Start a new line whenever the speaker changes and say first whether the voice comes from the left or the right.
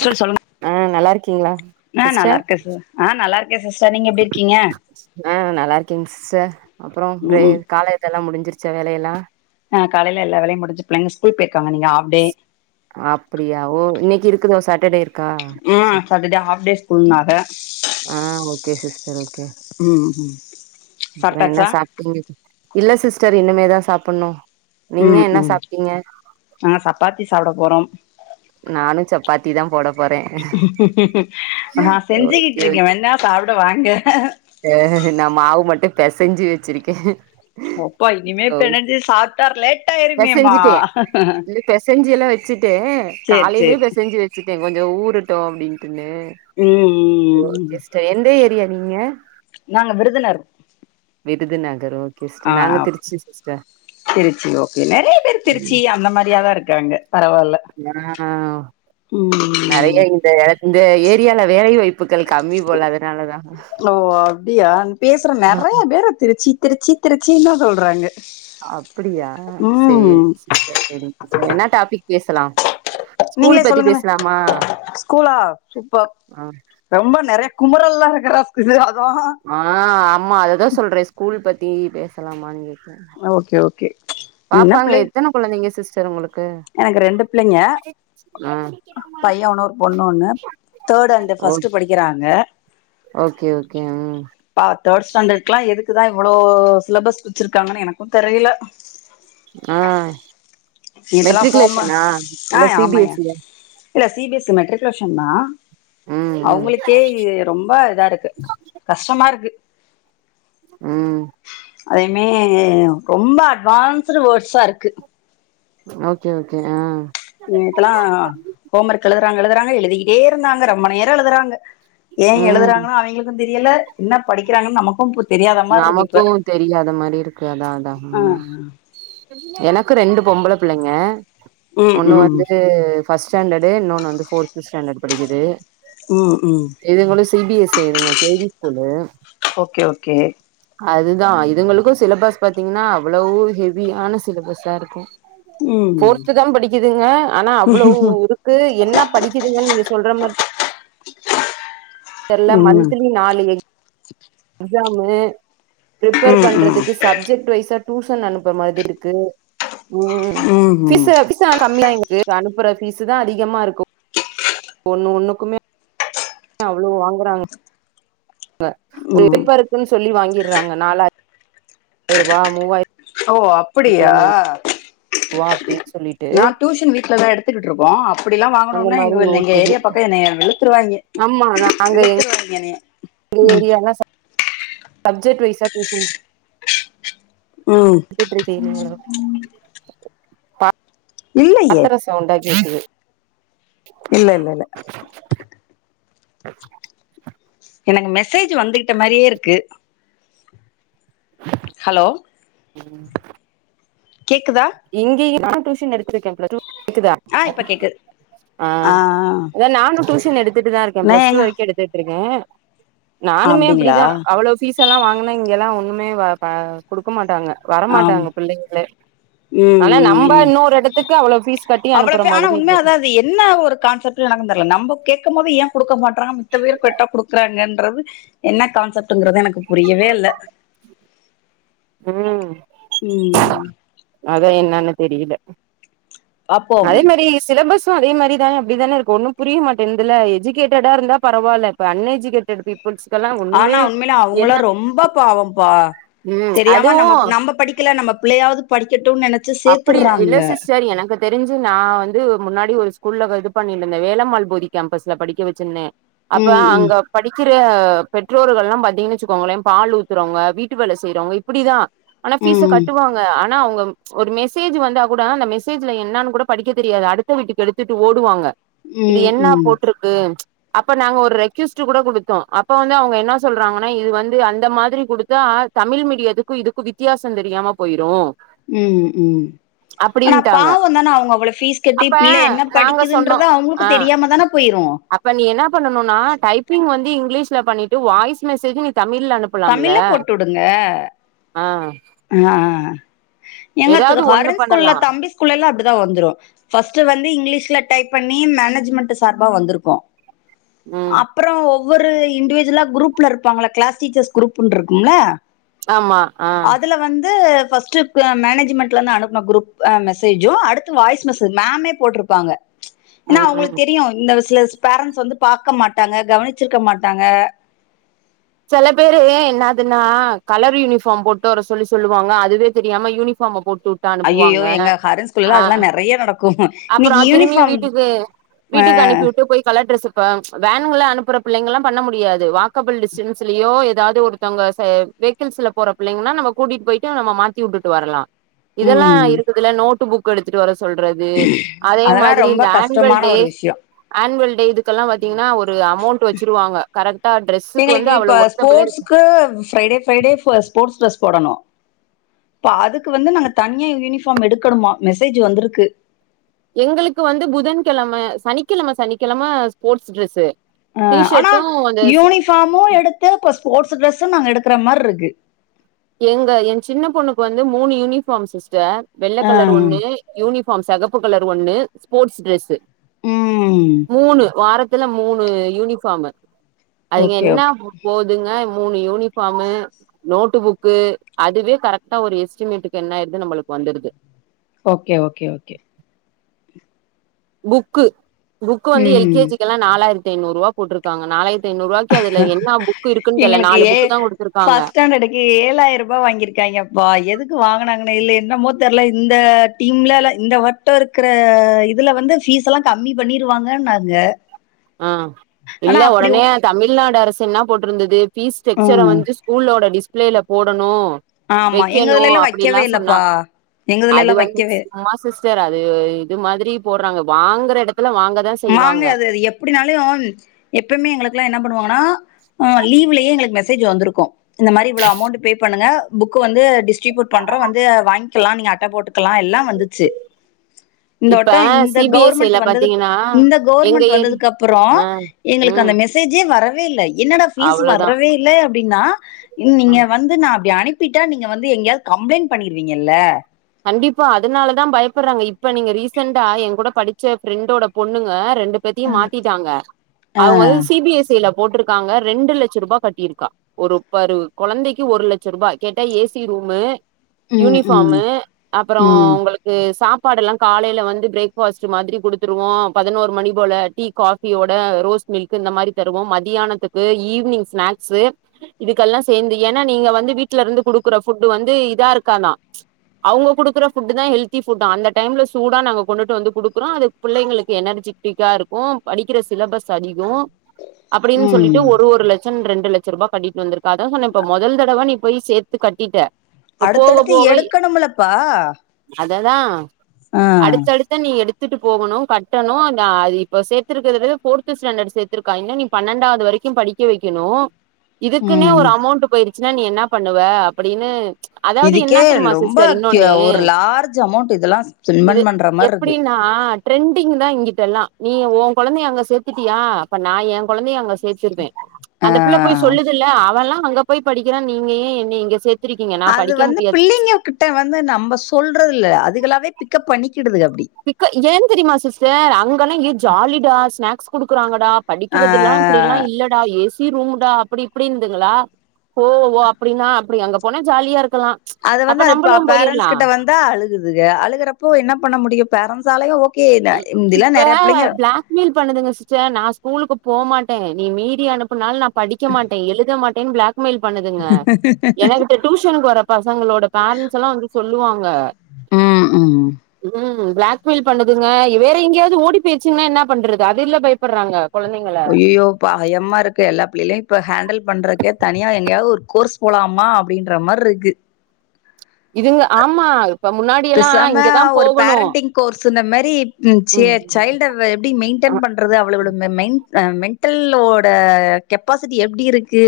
left: சொல் சொல்லுங்க
right: ஆ நல்லா இருக்கீங்களா
left: நா நல்லா
right: சிஸ்டர்?
left: இருக்கே ச ஆ நல்லா இருக்கே சிஸ்டர் நீங்க எப்டி இருக்கீங்க
right: ஆ நா நல்லா இருக்கேங் சிஸ்டர் அப்புறோ ப்ரே
left: ம்
right: கால இதெல்லா முடிஞ்சிருச்சா வேல எல்லா
left: ஆ காலைல எல்லா வேலையு முடிஞ்சு பிள்ளைங்க ஸ்கூல் பேர்க்காங்க இன்னிங்கு ஆப் டே
right: அப்டியா ஓ இன்னைக்கு இருக்குதோ சாட்டர்டே இரு
left: ம் சட்டர்டே ஹாஃப் டே ஸ்கூல்னாக
right: ஆ ஓகே சிஸ்டர் ஓகே
left: ம் ம் சாப்ட்டாச்சா
right: இல்ல சிஸ்டர் இனுமேதா சாப்புட்ணு நீங்க
left: ம்
right: என்ன
left: ம்
right: சாப்ட்டீங்க
left: நாங்க சப்பாத்தி சாப்ட போறோ
right: நானு சப்பாத்தி தா போட போறே
left: நா
right: ஓகே
left: செஞ்சுக்கிட்ருக்கே வேன்னா சாப்ட வாங்க
right: த நா மாவு மட்டு பெசஞ்சு வச்சிருக்கே
left: ஒப்பா இனிமே
right: ஓ
left: பெனஞ்சு சாப்ட்டா லேட் ஆய்ருமேமா
right: பெசஞ்சுட்டே இல்ல பெசஞ்சு எல்லா வச்சுட்டே காலைலே
left: சேரி
right: பெசஞ்சி வ ச்சுட்டேன் கொஞ்சோ ஊரட்டு அப்டின்ட்டுன்னு
left: ம்
right: எந்த ஓ
left: ம்
right: சிஸ்டர் எந்த ஏரியா நீங்க
left: நாங்க விருதுனரு
right: விருதுநகரோ
left: ஆ அ ஓகே திருச்சி ஓகே நறைய பேரு திருச்சி அந்த மாரியாதா இருக்காங்க பரவால்ல
right: நா
left: ம்
right: நறையா இந்த இந்த ஏரியால வேலை வாய்ப்புகள் கம்மி போல அதுனாலதா
left: ஓ அப்டியா பேசுற நெறைய பேரு திருச்சி திருச்சி திருச்சின்தா சொல்றாங்க
right: அப்பிடியா சேரி
left: ம்
right: சிஸ்டர் சேரிங் சிஸ்டர் என்ன டாபிக் பேசுலா
left: நீங்களே சொல்லுங்களே ஸ்கூலா சூப்பர்
right: ஆ
left: ரொம்ப நெறய குமுரல்லா இருக்குற ஸிசு அதா
right: ஆ ஆமா அத தா சொல்றே ஸ்கூல் பத்தி பேசலாமான் கேக்ற
left: ஓகே ஓகே என்ன
right: பாப்பாங்க
left: பிள்ளை
right: எத்தன குழந்தைங்க சிஸ்டர் உங்களு
left: எனக்கு ரெண்டு பிள்ளைங்க
right: ஆ
left: பைய ஒன்னு ஒரு பொண்ணு ஒன்னு தேர்ட் அண்டு ஃபஸ்ட்டு
right: ஓகே
left: படிக்கிறாங்க
right: ஓகே ஓகே ம்
left: பா தேர்ட் ஸ்டாண்டர்க்குலா எதுக்குதா இவளோ சிலபஸ் குடுத்துருக்காங்கனு எனக்கு தெரில
right: ஆ
left: இதெல்லா ஹோம
right: மெட்ரிகுலேஷனா
left: ஆ
right: இல்ல சி பி
left: ஆமாயா
right: எஸ் இ ஆ
left: இல்ல சி பி எஸ் சி மெட்ரிகுலேஷன்தா
right: ம் ம்
left: அவுங்களுக்கே இது ரொம்ப இதாருக்கு கஷ்டமாருக்கு
right: ம்
left: அதேமே ரொம்ப அட்வான்ஸ்டு வேர்ட்ஸா இருக்கு
right: ஓகே ஓகே ஆ
left: நேத்தெலா ஹோம் ஒர்க் எழுதறாங்க எழுதறாங்க எழுதிக்கிட்டே இருந்தாங்க ரொம்ப நேரோ எழுதறாங்க ஏ
right: ம்
left: எழுதறாங்கனு அவிங்களுக்கு தெரியல என்னப் படிக்கிறாங்கன் நமக்கும் புர்
right: நமக்கு தெரியாத மாரி இருக்கு அதா அதா
left: ஆ
right: ம் எனக்கு ரெண்டு பொம்பள பிள்ளைங்க
left: ம்
right: ஒன்னு
left: ம்
right: வந்து ஃபஸ்ட் ஸ்டாண்டடு இன்னொன்னு வந்து ஃபோர்த் ஸ்டாண்டட் படிக்குது
left: ம் ம்
right: இதுங்களு சி பி எஸ் இ இதுங்க K V school
left: okay okay
right: அதுதா இதுங்களுக்கு சிலபஸ் பாத்தீங்கினா அவ்ளோவ் ஹெவியான சிலபஸ்தா இருக்கு
left: ம் ம்
right: ஃபோர்த்துதா படிக்குதுங்க ஆனா அவ்ளவு இருக் கு என்னாப் படிக்குதுங்கன் நீங்க சொல்ற மார்த் தெர்ல
left: ம்
right: மந்த்திலி நாலு எய் எக்ஸாமு பிரிப்பேர்
left: ம்
right: பண்றதுக்கு சப் ஜட் வைசா டியூஷன் அனுப்ப மாதிர்ருக்கு ம்
left: ம்
right: ஃபீஸே ஃபிஸ் சான் கம்மிதா எங்கக்கு அனுப்புற பீஸ்சுதா அதிகமா இருக்கு ஒன்னு ஒன்னுக்குமே அவ்ளோ வாங்கறாங் க ஒரு
left: ம் ம்
right: பேப்பருக்குன் சொல்லி வாங்கிர்றாங்க நாலாயிரபா மூவாயி
left: ஓ அப்புடியா
right: ரூவா அப்டின்னு சொல்லிட்டு
left: நா டியூஷன் வீட்லதா எடுத் த்துக்கிட்ருக்கோ அப்பிடிலா
right: அந்த
left: வாங்குனோம்னா எங்க
right: மாரி
left: வன் எங்க
right: ஓடுது
left: ஏரியாப் பக்கோ என்னைய வெளுத்துருவாய்ங்க வெளுத்துருவாய்ங்க எனய
right: ஏரியாலா ச சப்ஜெக்ட் வைஸா டியூசன்
left: ம்
right: எட்த்துட்ருக்கீங்ளோ
left: இல்லையே
right: ஆத்தர சவுண்ட்டா கேக்குது
left: இல்ல இல்ல இல்ல எனக்கு மெசேஜ் வந்துகிட்ட மாரியே இருக்கு ஹலோ.
right: ம்.
left: கேக்குதா.
right: இங்கேயு நா டியூஷன் எடுத்து இருக்கே பிளஸ் டூ கேக்குதா
left: ஆ இப்ப கேக்குது
right: ஆ அத நாங்க டூச் ஷன் எடுத்துட்டுதா இருக்கே
left: நா
right: பிளஸ் டூ
left: எங்க
right: வரைக்கு எடுத்துட்ருக்கே நானுமே
left: அப்டிங்களா
right: அப்டிதா அவ்ளோப் ஃபீஸ் அல்லா வாங்கனா இங்கலா ஒன்னுமே வ ப குடுக்க மாட்டாங்க
left: ஆம்
right: வரமாட்டாங்க பிள்ளைங்ளே அல்லா நம்ப இன்னொரு எடத்துக்கு அவ்ளோவ்
left: அவ்ளவே ஆனா உண்மையா அதா அது என்ன ஒரு கான்செப்ட் [unintelligible] நம்போ கேட்கம்போது ஏ குடுக்க மாட்றான் மித்த பேரு கேட்டா குடுக்கறாங்கன்றது என்ன கான்செப்ட்டுங்கிறது எனக்கு புரியவே இல்ல
right: ம்.
left: ம்.
right: அதா என்னானு தெரியில
left: அப்போ
right: அதே மாரி சிலபஸ் து அதே மாரிதாக அப்டிதான இருக்கு ஒன்னும் புரிய மாட்டேன்து இல்ல எஜுகேட்டடா இருந்தா பரவால்ல இப்ப அன் எஜுகேட்டட் பீப்பிள் ஃப்ரெண்ஸுக்கெல்லா ஒண்ணுமே
left: ஆனா உண்மையில அவங்களா
right: என்னா
left: ரொம்ப பாவம் பா தெரியாம நம்ப
right: அதுவும்
left: நம்ப படிக்கல நம்ம புள்ளையாவது படிக்கட்டுனு நெனச்
right: அப்டி இல்ல சிஸ்டர் எனக்கு தெரிஞ்சு நா வந்து முன்னாடி ஒரு ஸ்கூல்ல இது பண்ணினுந்த வேலம்மாள் போதி கேம்பஸ்ல படிக்க வச்சிருந்த அப்ப
left: ம் ம்
right: அங்க படிக்கிற பெற்றோர்கள்லா பாத்தீங்கன்னா வச்சுக்கோங்கள பால் ஊத்தறவங்க வீட்டு வேல செய்றவங்க இப்டிதா ஆனா ஃபீஸ
left: ம்
right: கட்டுவாங்க ஆனா அவுங்க ஒரு மெசேஜ் வந்தா கூடா அந்த மெசேஜ்ல என்னானு கூட படிக்க தெரியாது அடுத்த வீட்டுக்கு எடுத்துட்டு ஓடுவாங்க இது
left: ம்
right: என்ன
left: ம்
right: போட்டுருக்கு அப்ப நாங்க ஒரு ரெக்யூஸ்ட் கூட குடுத்தோ அப்ப வந்து அவுங்க என்ன சொல்றாங்கன்னா இது வந்து அந்த மாதிரி குடுத்தா தமிழ் மீடியத்துக்கு இதுக்கு வித்தியாசோ தெரியாம போயிரு
left: ம் ம்.
right: அப்டி
left: ஆனா பாவந்தான அவுங்க அவ்ளோ ஃபீஸ் கட்டி பிள்ள என்ன
right: நாங்க
left: படிக்குதுன்றத அவுங்களுக்கு தெரியாம தான போயிரு
right: இப்ப நீ என்ன பண்ணனுனா டைப்பிங் வந்து இங்கிலீஷ்ல பண்ணிட்டு வாய்ஸ் மெசேஜு நீ தமிழ்ல அனுப்
left: தமிழ்ல போட்டு உடுங்க
right: ஆ
left: அஹ்
right: ஏதாவது
left: எங்கக்கு
right: ஒண்ணு
left: ஹரன் ஸ்கூல்ல
right: பண்ணலா
left: தம்பி ஸ்கூல்ல எல்லா அப்டிதா வந்துரூ ஃபர்ஸ்ட் வந்து இங்கிலீஷ்ல டைப் பண்ணி மேனேஜ்மெண்ட் சார்பா வந்துருக்கு
right: ம்
left: அப்பறோ ஒவ்வொரு இண்டிஜுவலா குரூப்ல இருப்பாங்கல்ல க்ளாஸ் டீச்சர்ஸ் குரூப்னு டுருக்கும்ல
right: ஆமா ஆ
left: அதுல வந்து ஃபர்ஸ்ட் மேனேஜ்மெண்ட்ல இருந்து அனுப்பன குரூப் மெசேஜு அடுத்து வாய்ஸ் மெசேஜ் மேமே போட்ருப்பாங்க ஏன்னா
right: ம் ம்
left: அவங்களுக்கு தெரியு இந்த சில பேரண்ட்ஸ் வந்து பாக்க மாட்டாங்க கவனிச்சிருக்க மாட்டாங்க
right: செல பேரு என்னதுன்னா கலர் யூனிஃபார்ம் போட்டு வர சொல்லி சொல்லுவாங்க அதுவே தெரியாம யூனிஃபார்ம் போட்டுட் டு
left: ஐயோ
right: அனுப்புவாங்க
left: எங்க ஹாரன் ஸ்கூல்ல
right: அ
left: அதெல்லாம் நெறைய நடக்கும்
right: அப்பறோ
left: இன்னைக்கு
right: திரும்பியு
left: யூனிஃபார்ம்
right: வீட்டுக்கு வீட்டுக்கு அனுப்பி உட்டு போய் கலர் டிரெஸ்ப்ப வேன்கள அனுப்புற புள்ளைங்கல்லா பண்ண முடியாது வாக்கபள் டிஸ்டன்ஸ் சில்லியோ எதாவது ஒருத்தவங்க வேகிள்ஸ்ல போற புள்ளைங்கன்னா நம்ம கூட்டிட்டு போய்ட்டு நம்ம மாத்தி உட்டுட்டு வரலா இதெல்லா
left: ம்
right: இருக்குதுல்ல நோட்டு புக் எடுத்துட்டு வர சொல்றது அதே
left: அதெல்லா
right: மாதிரி
left: ரொம்ப
right: இந்த ஆன்வல்
left: கஷ்டமான
right: டே
left: ஒரு விஷயோ
right: ஆன்வல் டே இதுக்கெல்லா பாத்தீங்கன்னா ஒரு அமௌண்ட் வச்சிருவாங்க கரெக்டா டிரெஸ்க்கு வந்
left: எங்களுக்கு இப்ப ஸ்போர்ட்ஸ்க்கு ஃப்ரைடே ஃப்ரைடே ஸ்போர்ட்ஸ் டிரஸ் போடணு இப்ப அதுக் வந்து நாங்க தனியா யூனிஃபார்ம் எடுக்கணுமா மெசேஜ் வந்துருக்கு
right: எங்களுக்கு வந்து புதன் கெழம சனிக்கிழம சனிக்கிழம ஸ்போர்ட்ஸ் டிரெஸ்ஸு
left: அ ஆனா யூனிஃபார்மு எடுத்து இப்ப ஸ்போர்ட்ஸ் ட்ரெஸ்ஸு நாங்க எடுக்கற மார்ருக்கு
right: எங்க எ சின்ன பொண்ணுக்கு வந்து மூணு யூனிஃபார்ம் சிஸ்டர் வெள்ள
left: ஆ
right: கலர் ஒண்ணு யூனிஃபார்ம் செகப்பு கலர் ஒண்ணு ஸ்போர்ட்ஸ் டிரெஸ்ஸு
left: ம்
right: மூணு வாரத்துல மூணு யூனிஃபார்மு அதுங்க
left: ஓகே
right: என்ன
left: ஓகே
right: போதுங்க மூணு யூனிஃபார்மு நோட்டு புக் கு அதுவே கரெக்டா ஒரு எஸ்டிமேட்டுக்கு என்ன ஆயிருது நம்மளுக்கு வந்துடுது
left: okay okay okay.
right: Book book வந்து எல்
left: ம்
right: கே ஜி எல்லா நாலாயிரத்தி ஐநூறு ருவா போட்ருக்காங்க நாலாயிரத்தி ருவாய்க்கு அதுல என்ன புக் இருக்குன்
left: எங்களுக்கு
right: நாலு
left: ஏ
right: புக்கு தா குடுத்துருக்காங்க
left: ஃபர்ஸ்ட் ஸ்டாண்டர்டுக்கு ஏழாயிர ருபா வாங்கிருக்காய்ங்கப்பா எதுக்கு வாங்கனாங்கன்னா இல்ல என்னமோ தெர்ல இந்த டீம்லல்ல இந்த வட்ட இருக்கற இதுல வந்து பீஸல்லா கம்மி பண்ணிருவாங்கன்னாங்க
right: [inaudible] ஆ
left: ஆனா
right: இல்ல
left: அப்டி ஒ
right: ஒடனே தமிழ்நாடு அரசு என்ன போட்டிருந்தது பீஸ் ஸ்ட்ரக்சர
left: ம்
right: வந்து ஸ்கூலோட டிஸ்பிளேல போடணு
left: ஆமா எங்க
right: வைக்கணு
left: இதுலலா
right: அப்டி எல்லா
left: வைக்கவே இல்லப்பா
right: சொன்னாங்
left: எங்க
right: அது
left: இதுலலா
right: வந்து
left: வைக்க
right: சும்மா சிஸ் டர் அது இது மாதிரி போட்றாங்க வாங்கற எடத்துல வாங்கதா
left: வாங்க
right: செய்வாங்க
left: அது அது எப்படினாலு எப்பமே எங்களுக்குல்லா என்ன பண்ணு வாங்கன்னா லீவுலயே எங்களுக்கு மெசேஜ் வந்திருக்கு இந்த மாரி இவ்ளோ அமௌண்ட் பே பண்ணுங்க புக் வந்து டிஸ்டரிபியூட் பண்றோ வந்து வாங்கிக்கலா நீங்க அட்ட போட்டு க்கலா எல்லா வந்துச்சு
right: [inaudible]
left: இந்த வட்டோ இந்த
right: C B S C
left: government
right: ல
left: வந்தது
right: பாத்தீங்கன்னா
left: இந்த
right: எங்க
left: கவர்மெண்ட்
right: ஏரி
left: வந்ததுக்கு அப்றோ
right: ஆ
left: எங்களுக்கு
right: ம்
left: அந்த மெ மெசேஜ்யே வரவே இல்ல என்னடா ஃபீஸ்
right: அவ்ளோதா
left: வரவே இல்ல அப்டின்னா நீங்க
right: ம்
left: வந்து நா அப்டி அனுப் அனுப்பிட்டா நீங்க வந்து எங்கயாவது கம்ப்ளைண்ட் பண்ணிருவீங்கல்ல
right: கண்டிப்பா அதனால தா பயப்படுறாங்க இப்ப நீங்க ரீசெண்டா ஏ கூட படிச்ச ஃபிரெண்டோட பொண்ணுங்க ரெண்டு பத்தி
left: ம்.
right: மாத்திட்டாங்க
left: ஆ
right: அவங்க வந்து சி பி எஸ் சி ல போட்டிருக்காங்க ரெண்டு லட்ச ரூபா கட்டியிருக்கா ஒரு பரு கொழந்தைக்கு ஒரு லட்சோ ரூபா கேட்டா ஏ சி ரூமு
left: ம் ம்
right: யூனிபார்மு அப்றோ
left: ம்
right: உங்களுக்கு சாப்பாடு எல்லா காலைல வந்து பிரேக்பாஸ்ட் மாரி குடுத்துருவோ பதினோரு மணி போல டீ காபி யோட ரோஸ் மில்க் இந்த மாரி தருவோ மதியானத்துக்கு ஈவினிங் ஸ்நாக்ஸ்சு இதுக்கெல்லா சேந்து ஏன்னா நீங்க வந்து வீட்ல இருந்து குடுக்குற ஃபுட்டு வந்து இதா இருக்காதா அவங்க குடுக்குற ஃபுட் தா ஹெல்தி ஃபுட் அந்த டைம்ல சூடா நாங்க கொண்டுட்டு வந்து குடுக்குறோ அது புள்ளைங்களுக்கு எனர்ஜி ட்டிக்கா இருக்கு படிக்கிற சிலபஸ் அதிகோ அப்படின்னு சொல்லிட்டு
left: ம்
right: ஒரு ஒரு லட் சன் ரெண்டுலட்ச ரூபா கட்டிட்டு வந்திருக்கா அதா சொன்ன இப்ப மொதல் தடவ நீ போய் சேத்து கட்டிட்ட இப்ப போக
left: அடுத்தடுத்து
right: போக
left: எடுக்கணும்லப்பா
right: அததா
left: ஆ
right: அடுத்தடுத் எத நீ எடுத்துட்டு போகணு கட்டணு அத இப்ப சேத்துக்கறது ஃபோர்த்ரு ஸ்டாண்டர்ட் சேத்து திருக்கா இன்னு நீ பன்னெண்டாவது வரைக்கு படிக்க வைக்கணு இதுக்குன்னே
left: ம்
right: ஒரு அமௌண்ட் போயிருச்சுன்னா நீ என்ன பண்ணுவ அப்டின்னு அதாவது என்ன
left: இதுக்கே
right: தெரியுமா
left: ரொம்ப
right: சிஸ்டர்
left: க்ய
right: இன்னொன்னு
left: ஒரு லார்ஜ் அமௌண்ட் இதெல்லா
right: இது
left: ஸ்பெண்ட் பண்ற மார்ருக்கு
right: எப்படினா ட்ரெண்டிங் தா இங்கிட்டெல்லா நீ உ கொழந்தைய அங்கே சேத்துட்டியா அப்போ நா ஏ கொழந்தைய அங்கே சேத்துருவே
left: ஆ
right: அந்த புள்ள போய் சொல்லுதுல்ல அவெல்லா அங்க போய் படிக்கிறா நீங்க ஏ என்னய இங்க சேத்
left: அது வந்து பிள்ளைங்க கிட்ட வந்து நம்ம சொல்றது இல்ல அதுகளாவே பிக்கப் பண்ணிக்கிடுதுக அப்டி
right: பிக் ஏ தெரியுமா சிஸ்டர் அங்கன்னா ஏய் ஜாலிடா ஸ்நாக்ஸ் குடுக்குறாங்கடா
left: ஆ
right: படிக்கிறது எல்லா இப்படி எல்லா இல்லடா ஏ சி ரூம்டா அப்டி இப்டி இன்னுதுங்களா ஓ ஓ அப்டின்னா அப்டி அங்க போனா ஜாலியா இருக்கலா
left: அத வந்து
right: அப்ப
left: அது
right: நம்பளு
left: பேரன்ட்ஸ்
right: போயிர்லா
left: கிட்ட வந்தா அழுகுதுக அழுகுறப்போ என்ன பண்ண முடியு பேரன்சாலயு கேதா இந்தில்லா நெறைய புள்ளிங்க
right: பீல் பண்ணுதுங்க சிஸ்டர் நா ஸ்கூலுக்கு போமாட்டே நீ மீறி அனுப்பினாலு நா படிக்க மாட்டே எழுத மாட்டே பிளாக்மெயில் பண்ணுதுங்க எனக் டியூஷனுக்கு வர பசங்களோட பேரண்ட்ஸ் எல்லா வந்து சொல்லுவாங்க
left: ம் ம்
right: ம் பிளாக் மெயில் பண்ணுதுங்க வேற எங்கேயாவது ஓடி போயிருச்சுங்கன்னா என்ன பண்றது அதுல்ல பயப்பட்றாங்க
left: ஐயய்யோ பயமா இருக்கு எல்லா பிள்ளைகலையு இப்போ ஹேண்டல் பண்றக்கே தனியா எங்கயாவது ஒரு கோர்ஸ் போலாமா அப்படின்ற மாரி இருக்கு
right: இதுங்க ஆமா இப்ப முன்னாடி எல்லா
left: பேசாம
right: இங்கதா
left: ஒரு
right: போகணு
left: பேரண்டிங் கோர்ஸ் இந்த மாரி சே
right: ம்
left: சைல்ட் எப்டி
right: ஆ
left: மெயின்டென் பண்றது அவள் அவளோட மெ மென்டலோட கெப் ப்பாசிட்டி எப்டி இருக்கு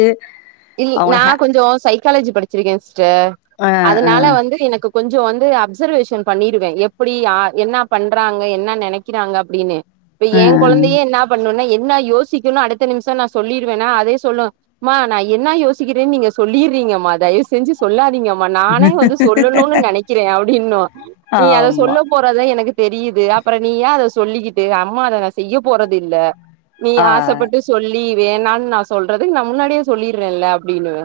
right: இல் நா
left: அவங்கள ஹே
right: கொஞ்சோ சைக்காலஜி படிச்சிருக்கே சிஸ்டர்
left: அ அ
right: அதனால வந்து எனக்கு கொஞ்சோ வந்து அப்சர்வேஷன் பண்ணிருவே எப்டி யா என்னா பண்றாங்க என்ன நெனைக்கிறாங்க அப்டின்னு இப்ப
left: அ
right: ஏ கொழந்தையே என்ன பண்ணுனு, என்ன யோசிக்குணு அடுத்த நிமிஷ நா சொல்லிருவேனா அதே சொல்லு, மா நா என்னா யோசிக்கிறேன்னு நீங்க சொல்லிறீங்கமா தயவு செஞ்சு சொல்லாதீங்கம்மா நானே வந்து சொல்லணுனு நெனைக்கிறே அப்டின்னு, நீ அத
left: ஆமா
right: சொல்ல போ றத எனக்கு தெரியுது அப்பற நீ ஏ அத சொல்லிக்கிட்டு, அம்மா அத நா செய்ய போறது இல்ல நீ
left: ஆ
right: ஆசைப்பட்டு சொல்லி வேணானு நா சொல்றதுக்கு நா முன்னாடியே சொல்லிறேன்ல அப்டின்னுவ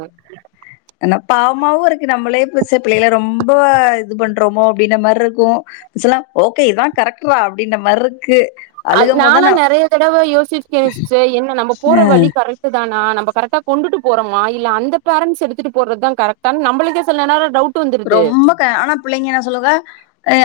left: ஆனா பாவமாவு இருக்கு நம்மளே பச்ச பிள்ளைகள ரொம்ப இது பண்றோமோ அப்டின்ன மாரி இருக்கு சில ஓகே இதா கரெக்ட்ரா அப்படின்ற மாரி இருக்கு
right: அது
left: அழுகும் போதுதா
right: நான்லா
left: நா அ
right: நெறைய தடவ யோசிச்சுருக்கே சிஸ்டர் என்ன நம்ம போற வழி கரெ ட்டுதானா நம்ம கரெக்டா கொண்டுட்டு போறோமா இல்ல அந்த பேரன்ஸ் எடுத்துட்டு போறதுதா கரெக்ட்டானு நம்பளுக்கே சில நேரம் டவுட் வந்துருது
left: ரொம்ப க ஆனா புள்ளைங்க என்ன சொல்லுங்க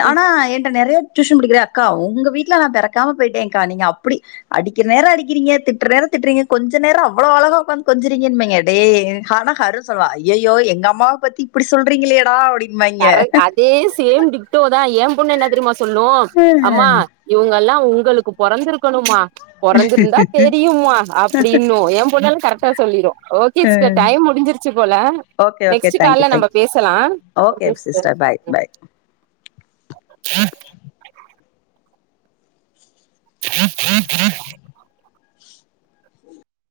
left: ஆனா என்ட்ட நெறைய டியூஷன் படிக்கிற அக்கா உங்க வீ்ட்ல நா பிறக்காம போயிட்டேங்க்கா நீங்க அப்டி அடிக்கிற நேரோ அடிக்கிறீங்க திட்ற நேரோ திட்டுறீங்க கொஞ்ச்சிற நேர அவ்வளோ அழகா உட்காந்து கொஞ்சறீங்கன்னுன்பாங்க, டேய், ஆனா ஹரு சொல்லுவா ஐய்யயோ எங்க அம்மாவ பத்தி இப்டி சொல்றீங்களேடா அப்டின்னு
right: கரெ அதே சேம் டிட்டோ தா ஏ பொண்ணு என்ன தெரியுமா சொல்லு, அம்மா இவங்கல்லா உங்களுக்கு பொறந்திருக்கணுமா பொறந்திருந்தா தெரியுமா அப்டின்னு ஏ பொண்ணல்லா கரெக்டா சொல்லிரு, ஓ கே சிஸ்டர் டைம் முடிஞ்சிருச்சு போல,
left: ஓகே ஓகே
right: நெக்ஸ்ட்
left: தேங்க்யூ
right: கால்ல நம்ப
left: தேங்க்யூ
right: பேசலா
left: ஓகே சிஸ்டர், பாய், பாய்